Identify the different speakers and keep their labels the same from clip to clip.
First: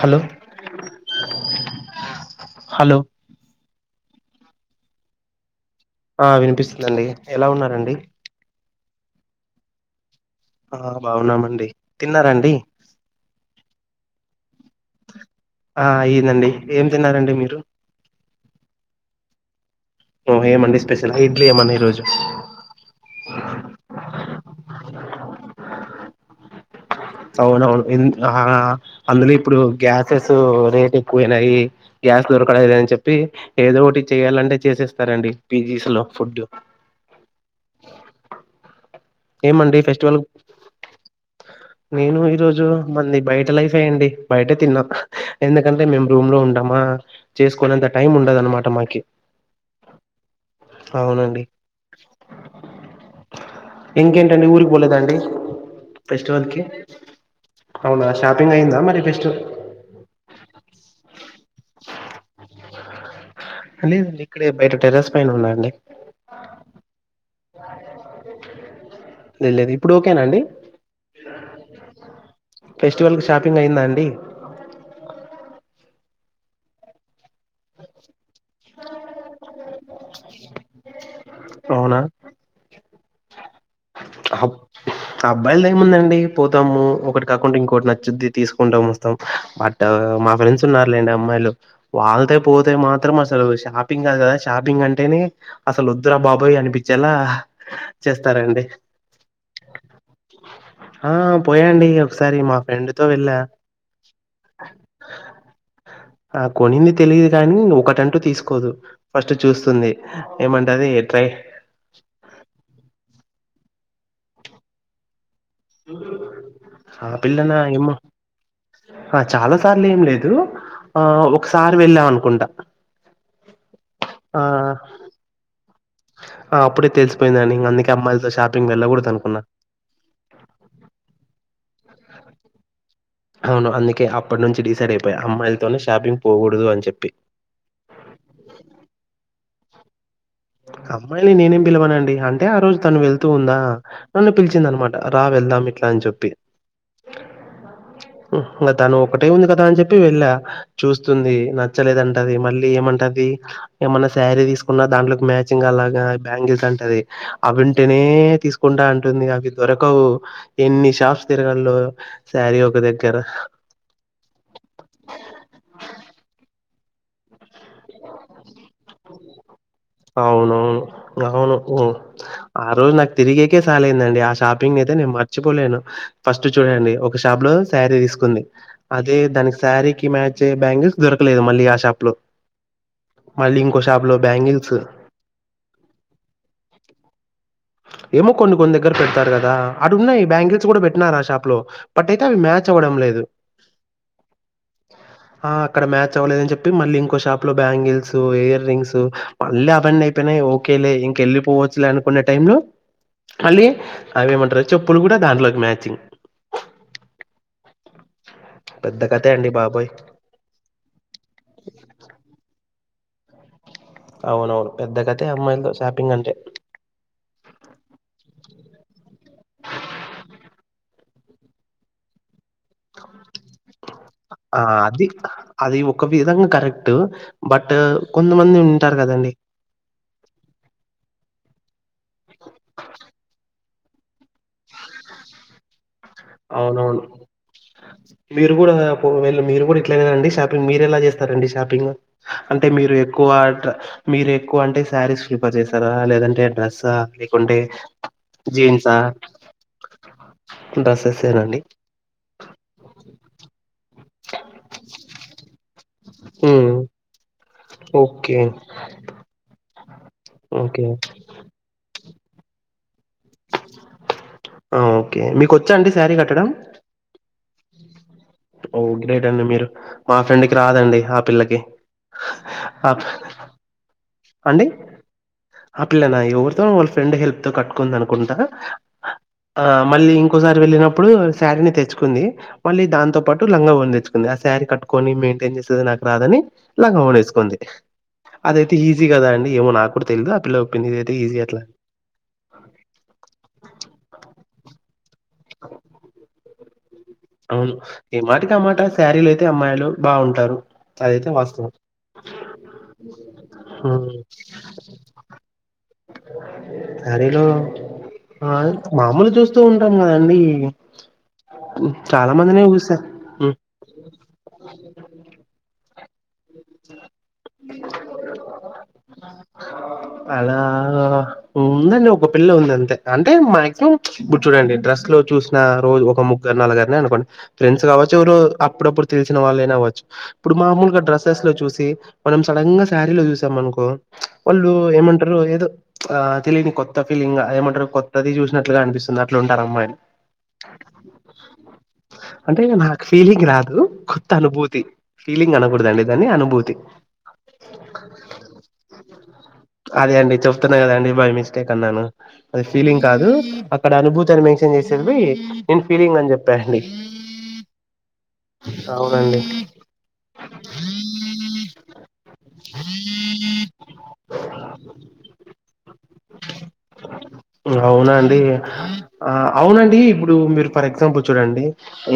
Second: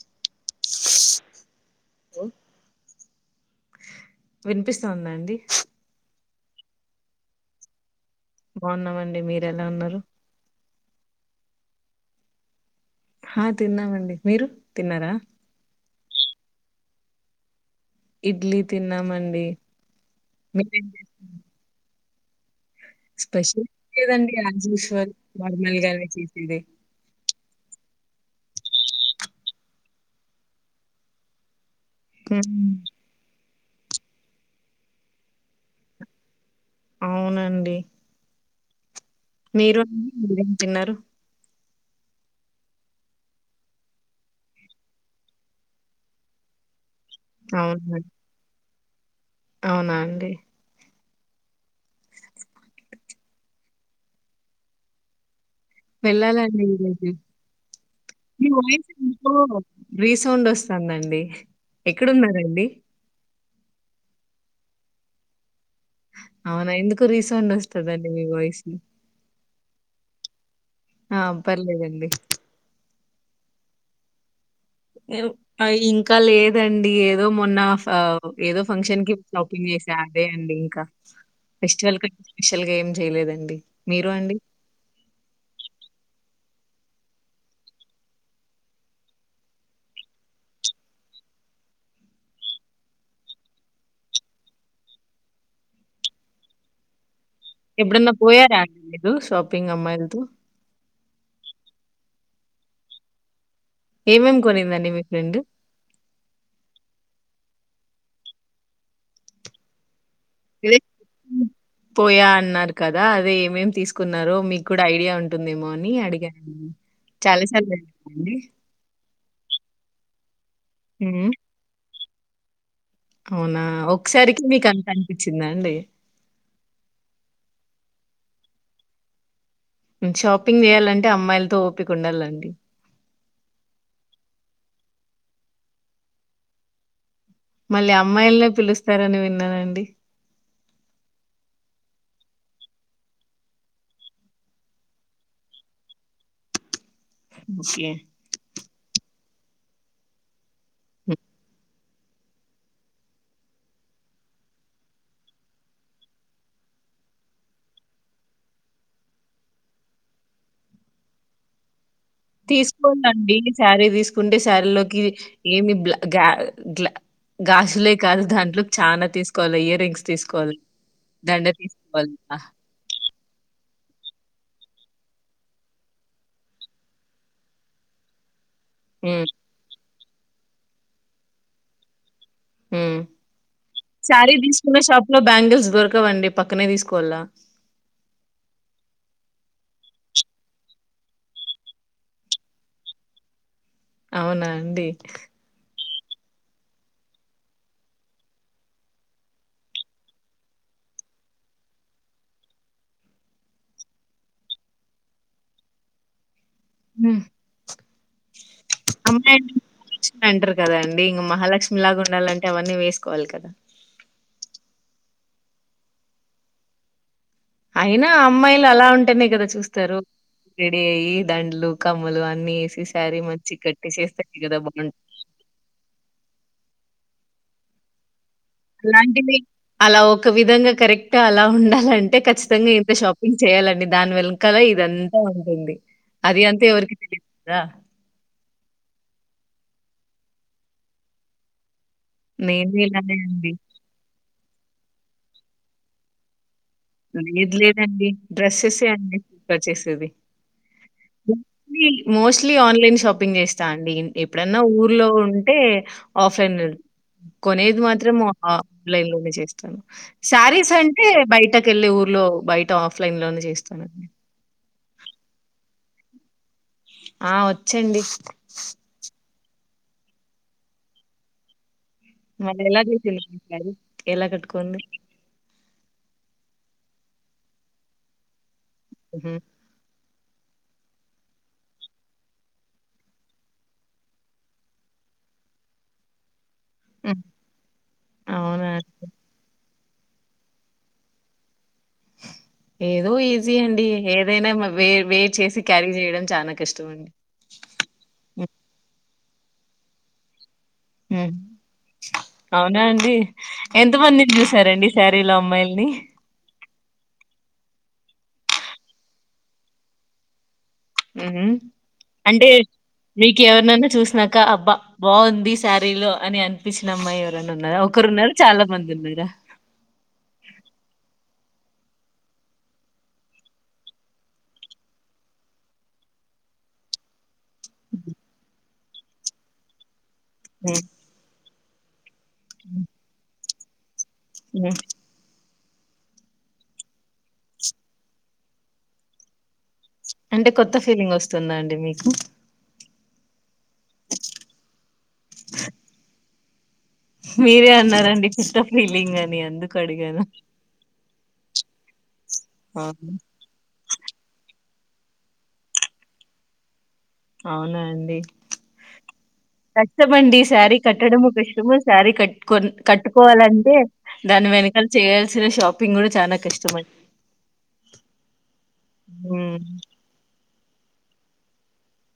Speaker 1: Hello hello
Speaker 2: వినిపిస్తోందా అండి
Speaker 1: ఆ వినిపిస్తుందండి ఎలా ఉన్నారండి
Speaker 2: బాగున్నామండి మీరు ఎలా ఉన్నారు
Speaker 1: ఆ బాగున్నామండి తిన్నార అండి
Speaker 2: ఆ తిన్నామండి మీరు తిన్నారా
Speaker 1: ఆ అయ్యిందండి ఏం తిన్నారండి మీరు
Speaker 2: ఇడ్లీ తిన్నామండి
Speaker 1: ఓ
Speaker 2: మే
Speaker 1: ఏమండి స్పెషల్ ఇడ్లీ ఏమన్నా ఈ రోజు
Speaker 2: స్పెషల్ లేదండి యాస్ యుజవల్ నార్మల్ గానే ఇదే
Speaker 1: అవునవును ఏ ఆ హ్ అందులో ఇప్పుడు గ్యాసెస్ రేట్ ఎక్కువైనాయి గ్యాస్ దొరకడం
Speaker 2: ఉమ్,
Speaker 1: లేదు అని చెప్పి ఏదో ఒకటి చేయాలంటే చేసేస్తారండి పీజీస్ లో ఫుడ్
Speaker 2: అవునండి
Speaker 1: ఏమండి
Speaker 2: మీరు
Speaker 1: ఫెస్టివల్
Speaker 2: ఏం తిన్నారు
Speaker 1: నేను ఈ రోజు మనది బయట లైఫ్ అయ్యింది బయట తిన్నాం ఎందుకంటే మేము రూమ్ లో ఉంటాం ఆ చేసుకునేంత
Speaker 2: అవునా
Speaker 1: టైం ఉండదు అన్నమాట మాకు ఓకే
Speaker 2: అవునా అండి
Speaker 1: అవునండి ఇంకేంటండి ఊరికి పోలేద అండి
Speaker 2: వెళ్ళాలాండి ఈరోజు
Speaker 1: అవునా
Speaker 2: మీ
Speaker 1: షాపింగ్ అయిందా
Speaker 2: వాయిస్
Speaker 1: మరి
Speaker 2: ఎందుకో
Speaker 1: ఫెస్టివల్
Speaker 2: రీసౌండ్ వస్తుందండి ఎక్కడున్నారండి
Speaker 1: లేదండి ఇక్కడే బయట టెర్రస్ పైన ఉన్నా అండి
Speaker 2: అవునా ఎందుకు రీసౌండ్ వస్తదండి మీ వాయిస్
Speaker 1: లే లేదు ఇప్పుడు ఓకే నా అండి
Speaker 2: ఆ పర్లేదండి
Speaker 1: ఫెస్టివల్ కి షాపింగ్ అయిందా అండి
Speaker 2: ఆ ఇంకా లేదండి ఏదో మొన్న ఆ ఏదో ఫంక్షన్ కి షాపింగ్ చేసా అండి అదే అండి ఇంకా
Speaker 1: అవునా
Speaker 2: ఫెస్టివల్ కి స్పెషల్ గా చేయలేదండి మీరు అండి?
Speaker 1: అబ్బాయిలది ఏం ఉందండి స్తాము ఒకటి కాకుండా ఇంకోటి నచ్చుద్ది తీసుకుంటాం వస్తాం బట్ మా ఫ్రెండ్స్ ఉన్నారు లేండి అమ్మాయిలు వాళ్ళతో పోతే మాత్రం అసలు షాపింగ్ కాదు కదా షాపింగ్ అంటేనే అసలు వద్దురా బాబోయ్ అనిపించేలా
Speaker 2: ఎప్పుడన్న పోయారా
Speaker 1: చేస్తారండి
Speaker 2: ఎట్లుంది సోపింగ్ అమ్మాయిలతో
Speaker 1: ఆ పోయాండి ఒకసారి మా ఫ్రెండ్ తో వెళ్ళా
Speaker 2: ఏమేమి కొనిందండి మీ ఫ్రెండ్?
Speaker 1: ఆ కొన్నింది తెలిగే దాన్ని ఒకటంటూ తీసుకోదు ఫస్ట్ చూస్తుంది
Speaker 2: ఇదే
Speaker 1: ఏమంటది ట్రై
Speaker 2: పోయా అన్నారుకాదా అదే మేం తీసుకున్నారో మీకు కూడా ఐడియా ఉం ఉంటుందేమో అని అడిగా
Speaker 1: ఆ
Speaker 2: చాలా
Speaker 1: పిల్లనా
Speaker 2: సార్లు
Speaker 1: ఏమో
Speaker 2: వెళ్ళమండి
Speaker 1: ఆ చాలా సార్లు ఏం లేదు ఆ
Speaker 2: హ్మ్.
Speaker 1: ఒకసారి వెళ్ళాను కుంట
Speaker 2: అవునా ఒకసారికి మీకు అంత అనిపించిందా అండి.
Speaker 1: ఆ అప్పుడే తెలిసిపోయిందండి అందుకే అమ్మాయిలతో షాపింగ్ వెళ్ళకూడదు అనుకున్నా.
Speaker 2: షాపింగ్ చేయాలంటే అమ్మాయిలతో ఓపిక ఉండాలండి
Speaker 1: అవును. అందుకే అప్పటినుంచి డిసైడ్ అమ్మాయిలతోనే షాపింగ్ పోకూడదు అని చెప్పి
Speaker 2: మళ్ళీ అమ్మాయిలనే పిలుస్తారని విన్నానండి.
Speaker 1: అమ్మాయిల్ని నేనేం పిలవానండి అంటే ఆ రోజు తను వెళ్తూ ఉందా నన్ను పిలిచిందనమాట రా వెళ్దాం ఇట్లా అని చెప్పి
Speaker 2: ఛీ
Speaker 1: హ్మ్. ఇంగ తను ఒకటే ఉంది కదా అని చెప్పి వెళ్ళా
Speaker 2: హ్మ్.
Speaker 1: చూస్తుంది నచ్చలేదంటది. మళ్ళీ ఏమంటది ఏమన్నా శారీ తీసుకున్నా దాంట్లో మ్యాచింగ్ అలాగా బ్యాంగిల్స్ అంటది, అవింటేనే తీసుకుంటా అంటుంది అవి దొరకవు ఎన్ని షాప్స్ తిరగలో
Speaker 2: తీసుకోందండి శారీ తీసుకుంటే శారీలోకి ఏమి బ్లా గ గ్లా గాసులే కాదు దాంట్లో చానా తీసుకోవాలి య
Speaker 1: అవునవును అవును
Speaker 2: తీసుకోవాలి. ఆహ్!
Speaker 1: ఆ రోజు నాకు తిరిగికే చాల అయిందండి ఆ షాపింగ్ అయితే నేను మర్చిపోలేను ఫస్ట్ చూడండి ఒక షాప్ లో శారీ తీసుకుంది. అదే
Speaker 2: హ్మ్.
Speaker 1: దానికి శారీకి కి మ్యాచ్ అయూ బ్యాంగల్స్ దొరకలేదు మళ్ళీ ఆ షాప్ లో మళ్ళింకో షాపులో బ్యాంగిల్
Speaker 2: చిన్న షాప్ లో బ్యాంగిల్స్ దొరకవండి పక్కనే తీస్కోవాలా
Speaker 1: ఏమో కొన్ని కొన్ని దగ్గర పెడతారు కదా అటు ఉన్నాయి బ్యాంగిల్స్ కూడా పెట్టినారు ఆ షాప్ లో బట్ అయితే అవి మ్యాచ్ అవ్వడం లేదు
Speaker 2: అవునా అండి
Speaker 1: ఆ! అక్కడ మ్యాచ్ అవ్వలేదు అని చెప్పి మళ్ళీ ఇంకో షాప్ లో బ్యాంగిల్స్, ఇయర్ రింగ్స్ మళ్ళ అవన్ను అయిపోయినాయి. ఓకేలే ఇంకెళ్ళలిపోవచ్చులే అనుకునే టైం లో మళ్ళీ అవేమంటారు చెప్పులు కూడా దాంట్లోకి మ్యాచింగ్
Speaker 2: హ
Speaker 1: పెద్ద కథే
Speaker 2: అమ్మాయి
Speaker 1: అండి బాబోయ్!
Speaker 2: మాలక్ష్ అంటారు కదా అండి ఇంకా మహాలక్ష్మి లాగా ఉండాలంటే అవన్నీ వే [unintelligible]
Speaker 1: అవునవును పెద్ద కథే అమ్మాయిలతో షాపింగ్ అంటే
Speaker 2: అయినా అమ్మాయిలు అలా ఉంటేనే కదా చూస్తారు. రెడీ అయ్యి దండ్లు కమ్మలు అ అన్నీ వేసి శారీ మంచి కట్టేసేస్తేనే కదా
Speaker 1: ఆ!
Speaker 2: బాగుంటుంది
Speaker 1: దు బట్టూ..
Speaker 2: అలాంటివి అలా ఒక విధంగా కరెక్ట అలా ఉండాలంటే ఖచ్చితంగా ఇంత షాపింగ్ చేయాలండి. దాన్ వెన్కలే ఇదంతా ఉంటుంది. అది అంతా ఎవరికి
Speaker 1: అవునవును,
Speaker 2: తెలియదు కదా!
Speaker 1: మీరు గూడా పో వెళ్ళు మీరు. ప్పుడు ఇట్లే గదండి షాపింగ్. మీరెలా జేస్తారండి షాపింగ్.? అంటే
Speaker 2: నేను
Speaker 1: మీరు
Speaker 2: ఇలానే
Speaker 1: ఎక్కువ
Speaker 2: అండి.
Speaker 1: ట్ర మీరు ఎ.. ఎక్కువ అంటే శారీస్ ప్రిఫర్ జేస్తారా? లేదంటే డ్రెస్.
Speaker 2: లేదు లేదండి డ్రెస్సెసే అండి పర్ చేసేది.
Speaker 1: డ్రెస్సెసేనండి
Speaker 2: మోస్ట్లీ ఆన్లైన్ షాపింగ్ జేస్తా. డీ ఎప్పుడన్నా ఊర్లో ఉంటే.. ఆఫెన్నిల్.
Speaker 1: ఉమ్
Speaker 2: కొనేది మాత్రం ఆ
Speaker 1: ఓకే
Speaker 2: ఆ లైన్ లోనే జేస్తాను. శారీస్
Speaker 1: ఓకే
Speaker 2: అంటే బయట. ఊర్లో బయట ఆఫ్. ఫ్లైన్ లోనే జేస్తున.
Speaker 1: ఆ ఓకే మీకొచ్చా అండి శారీ కట్టడం.
Speaker 2: ఆ ఓచ్చండి.
Speaker 1: ఓ గ్రేట్ అండి మీరు. మా ఫ్రెండుకి రాదండి, ఆ పిల్లకి.
Speaker 2: మళ్ళి ఎలా
Speaker 1: ఆ
Speaker 2: జేసిందండీ సారీ. ఎలా
Speaker 1: అండి
Speaker 2: కట్టుకోండి.
Speaker 1: ఆ పిల్లనా ఎవరితో వాళ్ళ ఫ్రెండ్ హెల్ప్ తో కట్టుకుందనుకుంటా.
Speaker 2: హుహు.
Speaker 1: ఆ మళ్ళీ ఇం.. ఒసారి వెళ్ళినప్పుడు శారీని తెచ్చుకుంది. మళ్ళీ దాంతో పాటు లంగా ఓని దెచ్చుకుంది., ఆ శారీ కట్టుకొని మెయింటైన్ జేసేది నాకు రాదని. లంగాఓనీ
Speaker 2: హ్మ్.
Speaker 1: ఏసుకుంది.
Speaker 2: అవునా
Speaker 1: అదైతే.. ఈజీ
Speaker 2: అండి.
Speaker 1: గదా అండి. ఏమో నాకూడా తెల్దు.. ఆ పిల్ల ఒపీనిన్ ఐతే ఈజీ అట్లా.
Speaker 2: ఏదో ఈజీ అండి ఏదైనా మా.. వేర్ వేర్. చేసి క్యారీ జేయడం చాలా కష్.. తో అండి.
Speaker 1: అవును. ఏ
Speaker 2: హ్మ్.
Speaker 1: మటికామాట. శారీలో అయితే అమ్మాయిలు బాగుంటారు.
Speaker 2: ఊ అవునా అండి.
Speaker 1: హ్మ్.
Speaker 2: ఎంతమందినీ జుసారండి శారీలో అమ్మాయిలు. అండి
Speaker 1: సారీలో ఆ మామూలు చూస్తూ ఉంటాం కద అండి
Speaker 2: ఉహూ అంటే
Speaker 1: చూసా.
Speaker 2: మీకు
Speaker 1: హ్మ్.
Speaker 2: ఎవరినైనా చూసినాక అబ్బా బాగుంది సారిలో అని అని కనిపించిన అమ్మాయి ఎవరైనా ఉన్నారా ఒకరున్నారా చాలా మంది ఉన్నారా
Speaker 1: అలా ఉందండి ఒక పిల్ల ఉంది అంతే అంటే మాక్సిమం ఇప్పుడు చూడండి డ్రస్ లో చూసిన రోజు ఒక ముగ్గురు నలుగరిని అనుకోండి ఫ్రెండ్స్ కావచ్చు ఎవరో అప్పుడప్పుడు తెలిసిన వాళ్ళైన అవ్వచ్చు ఇప్పుడు
Speaker 2: ఉమ్,
Speaker 1: మామూలుగా డ్రస్ లో చూసి మనం సడంగా సారిలో చూసి త మనకు వాళ్ళు
Speaker 2: ఉమ్.
Speaker 1: ఏమంటారు ఏదో ఆ తెలియని కొత్త ఫీలింగ్ ఏమంటారు కొత్తది చూసినట్లుగా అనిపిస్తుంది అట్లు ఉంటారు అమ్మాయిలు
Speaker 2: అంటే కొత్త ఫీలింగ్ వస్తుందా అండి మీకు
Speaker 1: అంటే నాకు ఫీలింగ్ రా అ కొత్త అనుభూతి ఫీలింగ్ అనకూడదండి అనుభూతి
Speaker 2: మీరే అన్నారండి కొత్త ఫీలింగ్ అని అందుకు అడిగాను
Speaker 1: స్టేక్ అన్నాను అది ఫీలింగ్
Speaker 2: అవును
Speaker 1: కాదు అక్కడ అనుభూతిని మేము చేసేదివి నేను ఫీలింగ్ అని చెప్పా అండి
Speaker 2: అవునా అండి
Speaker 1: అవునండి
Speaker 2: కష్టమండి శారీ కట్టడము కష్టము శారీ కట్టుక కట్టుకోవాలంటే దాని వెనకాల చేయాల్సిన షాపింగ్ కూడా చానా కష్టం అండి
Speaker 1: అవునండి ఆ
Speaker 2: ఉమ్
Speaker 1: అవునండి ఇప్పుడు మీరు ఫర్ ఎగ్జాంపుల్ చూడండి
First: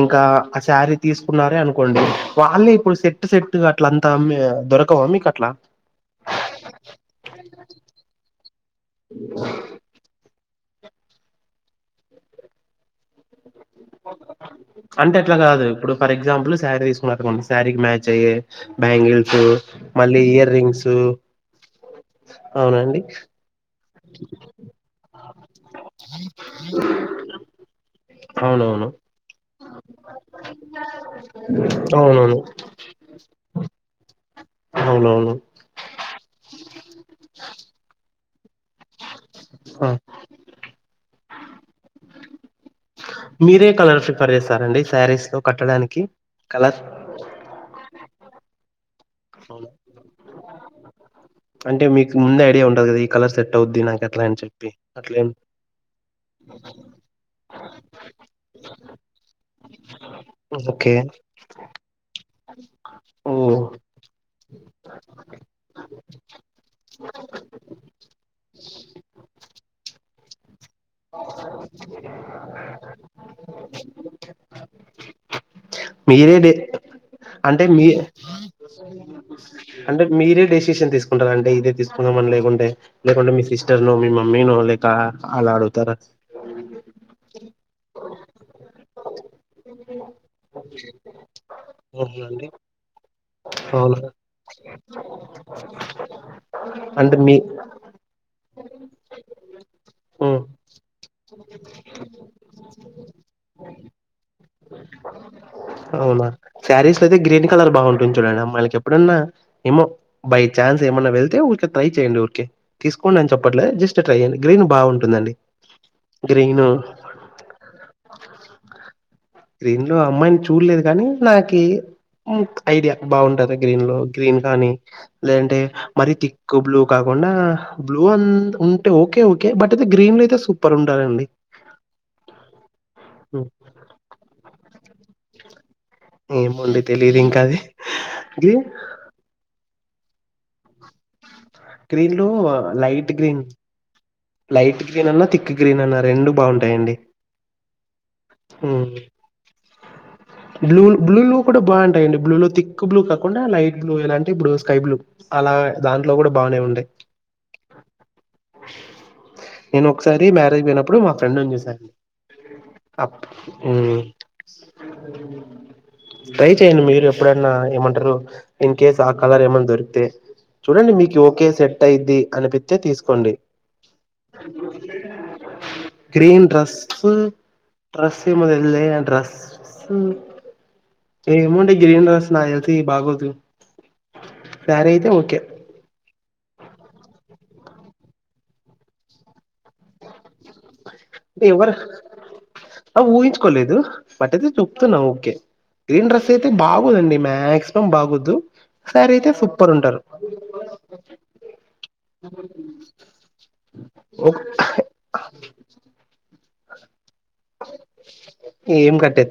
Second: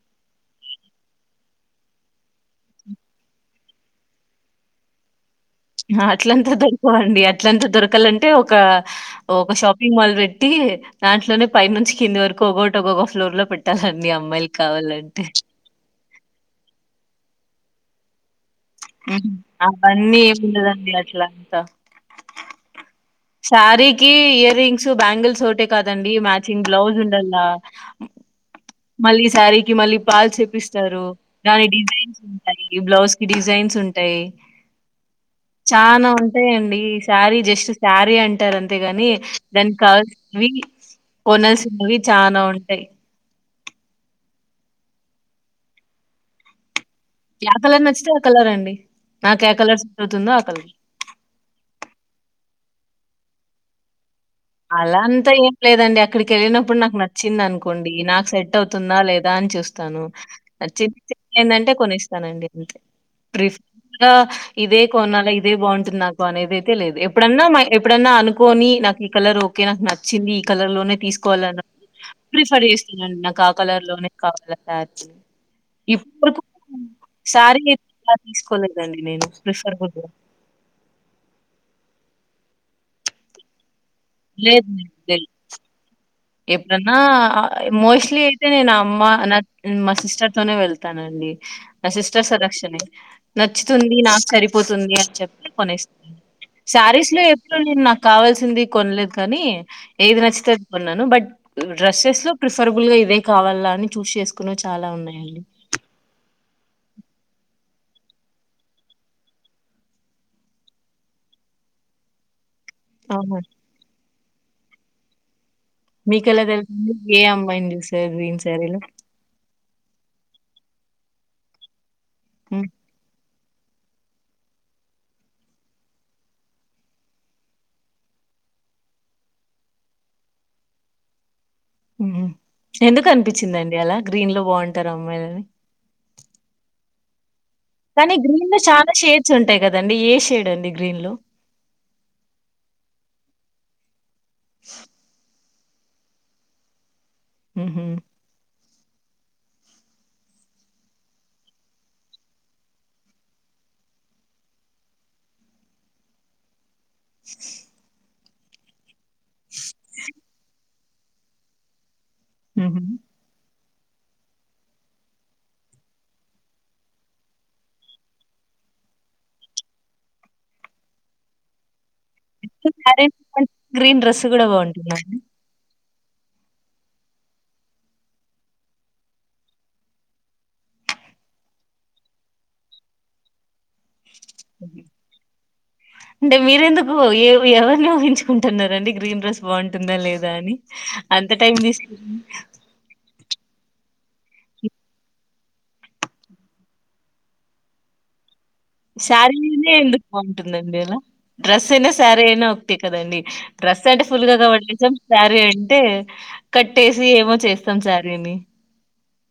Speaker 1: ఇంకా ఆ శారీ తీసుకున్నారే అనుకోండి వాళ్ళే ఇప్పుడు సెట్ సెట్టు అట్లగా అంతా దొరకవా మీకు అట్లా
Speaker 2: ఆహా అట్లంతా దొరకవండి అట్లంతా దొరకాలంటే ఒక ఒక ఒక షాపింగ్ మాల్ పెట్ ట్టి దాంట్లోనే పైన నుంచి కింది వరకు ఒక్కోటి ఒకోక ఫ్లోర్ లో పెట్టి
Speaker 1: అంటే అట్లా కాదు ఇప్పుడు ఫర్ ఎగ్జాంపుల్ శాలరీ తీసుకున్నారూ అనుకోండి తారికి మ్యాచ్ అయ్యే
Speaker 2: హ్మ్.
Speaker 1: బ్యాంగిల్స్
Speaker 2: అవన్నీ
Speaker 1: మళ్ళీ ఇయర్ రింగ్స్
Speaker 2: ఏముండదండి అట్లా అంతా.
Speaker 1: అవునండి
Speaker 2: శారీకి ఇయర్ రింగ్స్ బ్యాంగిల్స్ ఒకటే కాదండి మ్యాచింగ్ బ్లౌజ్ ఉండల్లా
Speaker 1: అవునవును
Speaker 2: మళ్ళీ శారీకి మళ్ళీ పాల్స్ చేపిస్తారు దాని డిజైన్స్
Speaker 1: అవునవును
Speaker 2: ఉంటాయి బ్లౌజ్ కి డిజైన్స్ ఉంటాయి
Speaker 1: అవునవును
Speaker 2: చానా ఉంటాయండి శారీ జస్ట్ శారీ అంటే అంటారు అంతేగాని దానికి
Speaker 1: ఆ
Speaker 2: కావాల్సినవి కొనాల్సినవి చానా ఉంటాయి
Speaker 1: మీరే కలర్ ప్రిఫర్ చేస్తారండి శారీస్ లో కట్టడానికి కలర్
Speaker 2: కలర్ నచ్చితే ఆ కలర్ అండి నాకు ఏ
Speaker 1: అవును
Speaker 2: కలర్ సూట్ అవుతుందో ఆ కలర్.
Speaker 1: అంటే మీకు ముందే ఐడియా ఉంటు ఈ కలర్ సెట్ అవ్వుద్ది నాకి అని చెప్పి
Speaker 2: అలా అంత
Speaker 1: అట్లేం
Speaker 2: ఏం లేదండి అక్కడికి వెళ్ళినప్పుడు నాకు నచ్చింది అనుకోండి నాకు సెట్ అవుతుందా లేదా అని చూస్తాను
Speaker 1: ఓకే
Speaker 2: నచ్చింది ఏందంటే కొనిస్తానండి అంతే
Speaker 1: ఓ
Speaker 2: ప్రిఫ ఇదే కొనాల ఇదే బాగుంటుంది నాకు అనేది అయితే లేదు ఎప్పుడన్నా ఎప్పుడన్నా అనుకోని నాకి కలర్ ఒకే నాకు నచ్చింది కలర్ లోనే తీసుకోవాల ప్రిఫర్ చేస్తానండి నాకు ఆ కలర్ లోనే కావాల శారీ
Speaker 1: మీరే
Speaker 2: ఇప్పటి వరకు
Speaker 1: డే
Speaker 2: శారీ
Speaker 1: అంటే మీ
Speaker 2: అయితే తీసుకోలేదండి నేను ప్రిఫర్
Speaker 1: అంటే మీరే డెసిషన్ తీసుకుంటారా అంటే ఇదే తీసుకున్నామని లేకుంటే మీ సిస్టర్ సిస్టర్ నో మీ మమ్మీ నో లేక
Speaker 2: లేదు. లేదు.
Speaker 1: అలా అడుగు
Speaker 2: ఎప్పుడన్నా మోస్ట్లీ అయితే నేను అమ్మ నా మా సిస్టర్ తోనే వెళ్తానండి నా సిస్టర్
Speaker 1: అవునండి
Speaker 2: సెలక్షణే నచ్చుతుంది
Speaker 1: అవునా
Speaker 2: నాకు సరిపోతుంది అని చెప్పి కొనేస్తంది శారీస్
Speaker 1: అంటే
Speaker 2: లో
Speaker 1: మీ
Speaker 2: ఎప్పుడు నేను నాకు కావాల్సింది కొనలేదు కానీ ఏది
Speaker 1: మ్మ్
Speaker 2: నచ్చుతుంది న్నాను బట్ డ్రెస్సెస్ లో ప్రిఫరబుల్ గా ఇదే కావాలా అని చూస్ చేసుకునే చాలా ఉన్నాయండి.
Speaker 1: సారీస్ లో అయితే గ్రీన్ కలర్ బావుంది గు చూడండి అమ్మాయిలకి ఎప్పుడన్నా ఏమో బై ఛాన్స్ ఏమన్నా వెళ్తే ఊరికే ట్రై చేయండి ఊరికే తీసుకోండి అని
Speaker 2: అవునా?
Speaker 1: చెప్పట్లే జస్ట్ గ్రీన్ బాగుంటుందండి
Speaker 2: మీకెలా
Speaker 1: గ్రీన్
Speaker 2: తెలుసుంది ఏ అమ్మాయిని చూసారు గ్రీన్ శారీలో
Speaker 1: గ్రీన్ లో అమ్మాయిని చూడలేదు కానీ నాకి
Speaker 2: హ్మ్.
Speaker 1: ఐడియా బాగుంటది గ్రీన్ లో గ్రీన్ కానీ లేదంటే మర తిక్ బ్లూ కాకుండా బ్లూ అ ఉంటే ఓకే ఓకే బట్ అయితే గ్రీన్ లో అయితే సూపర్ ఉంటరండి
Speaker 2: ఉ ఎందుకు
Speaker 1: ఉమ్,
Speaker 2: అనిపించిందండి అలా గ్రీన్ లో బాగుంటారు అమ్మాయిలని
Speaker 1: ఏమో అండి తెలిదు ఇంకా అది
Speaker 2: కానీ గ్రీన్ లో చాలా షేడ్స్ ఉంటాయి కదండి ఏ షేడ్ అండి గ్రీన్ లో
Speaker 1: గ్రీన్ లో లైట్ గ్రీన్ లైట్ గ్రీన్ అన్నా తిక్ థిక్ గ్రీన్ అన్నా రెండు బాగుంటాయి అండి
Speaker 2: ఉహు
Speaker 1: బ్లూ బ్లూ లో కూడా బాగుంటాయిడి బ్లూ లో తిక్ బ్లూ కాకుండా లైట్ బ్లూ ఇలాంటి ఇప్పుడు స్కై బ్లూ అలా దాంట్లో కూడా బాగానే ఉంటాయి నేను ఒకసారి మ్యారేజ్ పోయినప్ ప్పుడు మా ఫ్రెండును చూసాను
Speaker 2: హుహు.
Speaker 1: అప్ ఉమ్ ట్రై చెయండి మీరు ఎప్పుడన్నా ఏమంటారు ఇన్ కేస్ ఆ కలర్ ఏమన్నా దొరికితే చూడండి మీకు ఒకే సెట్ అయిది
Speaker 2: [unintelligible] గ్రీన్ డ్రెస్ కూడా బాగుంటుందండి
Speaker 1: గ్రీన్ డ్రస్ డ్రస్ ఏమో [unintelligible] డ్రస్ ఏమో అండి గ్రీన్ డ్రస్ నాకు తెలిసి బాగోదు
Speaker 2: హుహు.
Speaker 1: సారీ అయితే ఓకే
Speaker 2: అంటే మీరెందుకు ఎవ్ ఎవరిని ఊహించుకుంటున్నారండి గ్రీన్ డ్రెస్ బాగుంటుందా లేదా అని అంత టైం తీసుకుని
Speaker 1: కోలేదు బట్ అయితే చూపుతున్నా ఓకే గ్రీన్ డ్రస్ అయితే బాగోదండి మాక్సిమం బాగోదు
Speaker 2: సారీనే ఎందుకు బాగుంటుందండి అలా డ్రెస్ అయినా సారీ అయినా ఒకటే కదండి డ్రెస్ అంటే ఫుల్ గా కవర్ చేస్తాం సారీ అన్ టె కట్టేస్ సి ఏమో చేస్తాం సారీని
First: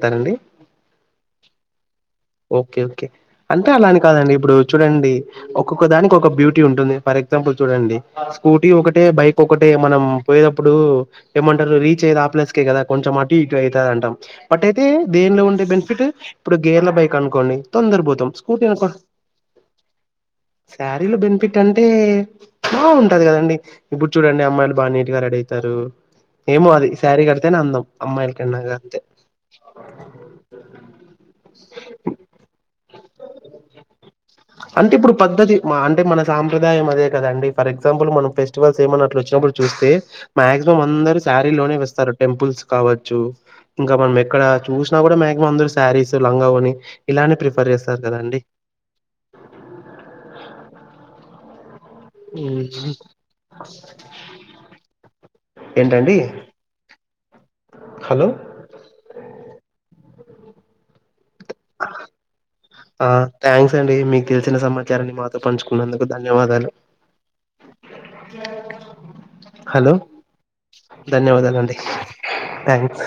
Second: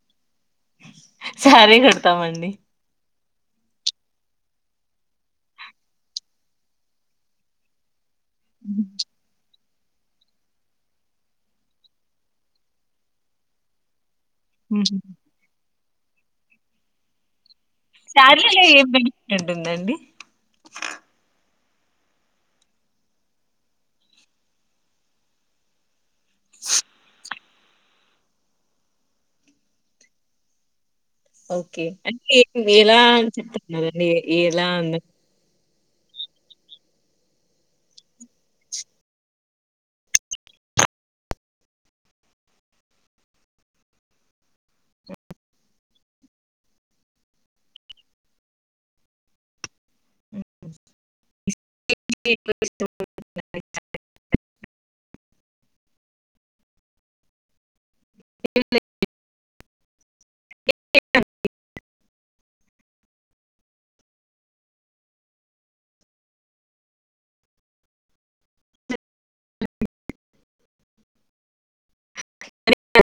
Speaker 1: తండి అ
Speaker 2: సారీ [unintelligible]
Speaker 1: ఓకే ఓకే అంటే అలాని కాదండి ఇప్పుడు చూడండి ఒక్కొక్క దానికి ఒక బ్యూటీ ఉంటుంది ఫర్ ఎగ్జాంపుల్ చూడండి స్కూటీ ఒకటే బైక్ ఒక్ ఒకటే మనం పోయేటప్పుడు ఏమంటారు రీచ్ అయ్యేది ఆ ప్లేస్కే కదా కొంచం అటు ఇటు అయితది అంటాం బట్ అయితే
Speaker 2: హుహు.
Speaker 1: దేనిలో ఉండే బెన్ [unintelligible] ఇప్పుడు గేర్ల బైక్ కనుకోండి తొందర బొతాం స్కూటీ
Speaker 2: శారీలో ఏం
Speaker 1: [unintelligible]
Speaker 2: బెనిఫిట్ ఉంటుందండి?
Speaker 1: స్యారీలో బెన్ఫిట్ ఏంటంటే బాగుంటది కదండి ఇప్పుడు చూడండి అమ్మాయిలు బాగా నీటిగా రెడీ అవుతారు ఏమో అది సారీ గడ్ తేనె అందం అమ్మాయిలకన్నది అంతే
Speaker 2: ఓకే ఏం [inaudible] ఇలా అని చెప్తున్నార్ డి ఇలా
Speaker 1: అంటే
Speaker 2: [unintelligible]
Speaker 1: ఇప్పుడు పద్ధతి అంటే మన సంప్రదాయం అదే కదండి ఫర్ ఎగ్జాంపుల్ మనం ఫెస్టివల్స్ ఏమైనా అట్ల వచ్చినప్పుడు చూస్తే మ్యాగ్జిమం అందరూ సారీలోనే వస్తారు టెంపుల్స్ కావచ్చు ఇంకా మనం ఎక్కడ చూసినా కూడా మాక్సిమం అందరు శారీస్ లంగావో ని ఇలానే ప్రిఫర్ చేస్తారు కదాండి
Speaker 2: హ్మ్.
Speaker 1: హ్మ్మ్ ఏంటండి హలో ఆ థ్యాంక్స్ అండి మీకు తెలిసిన సమాచారాన్ని మాతో పంచుకున్నందుకు ధన్యవాదాలు హలో ధన్యవాదాలండి థ్యాంక్స్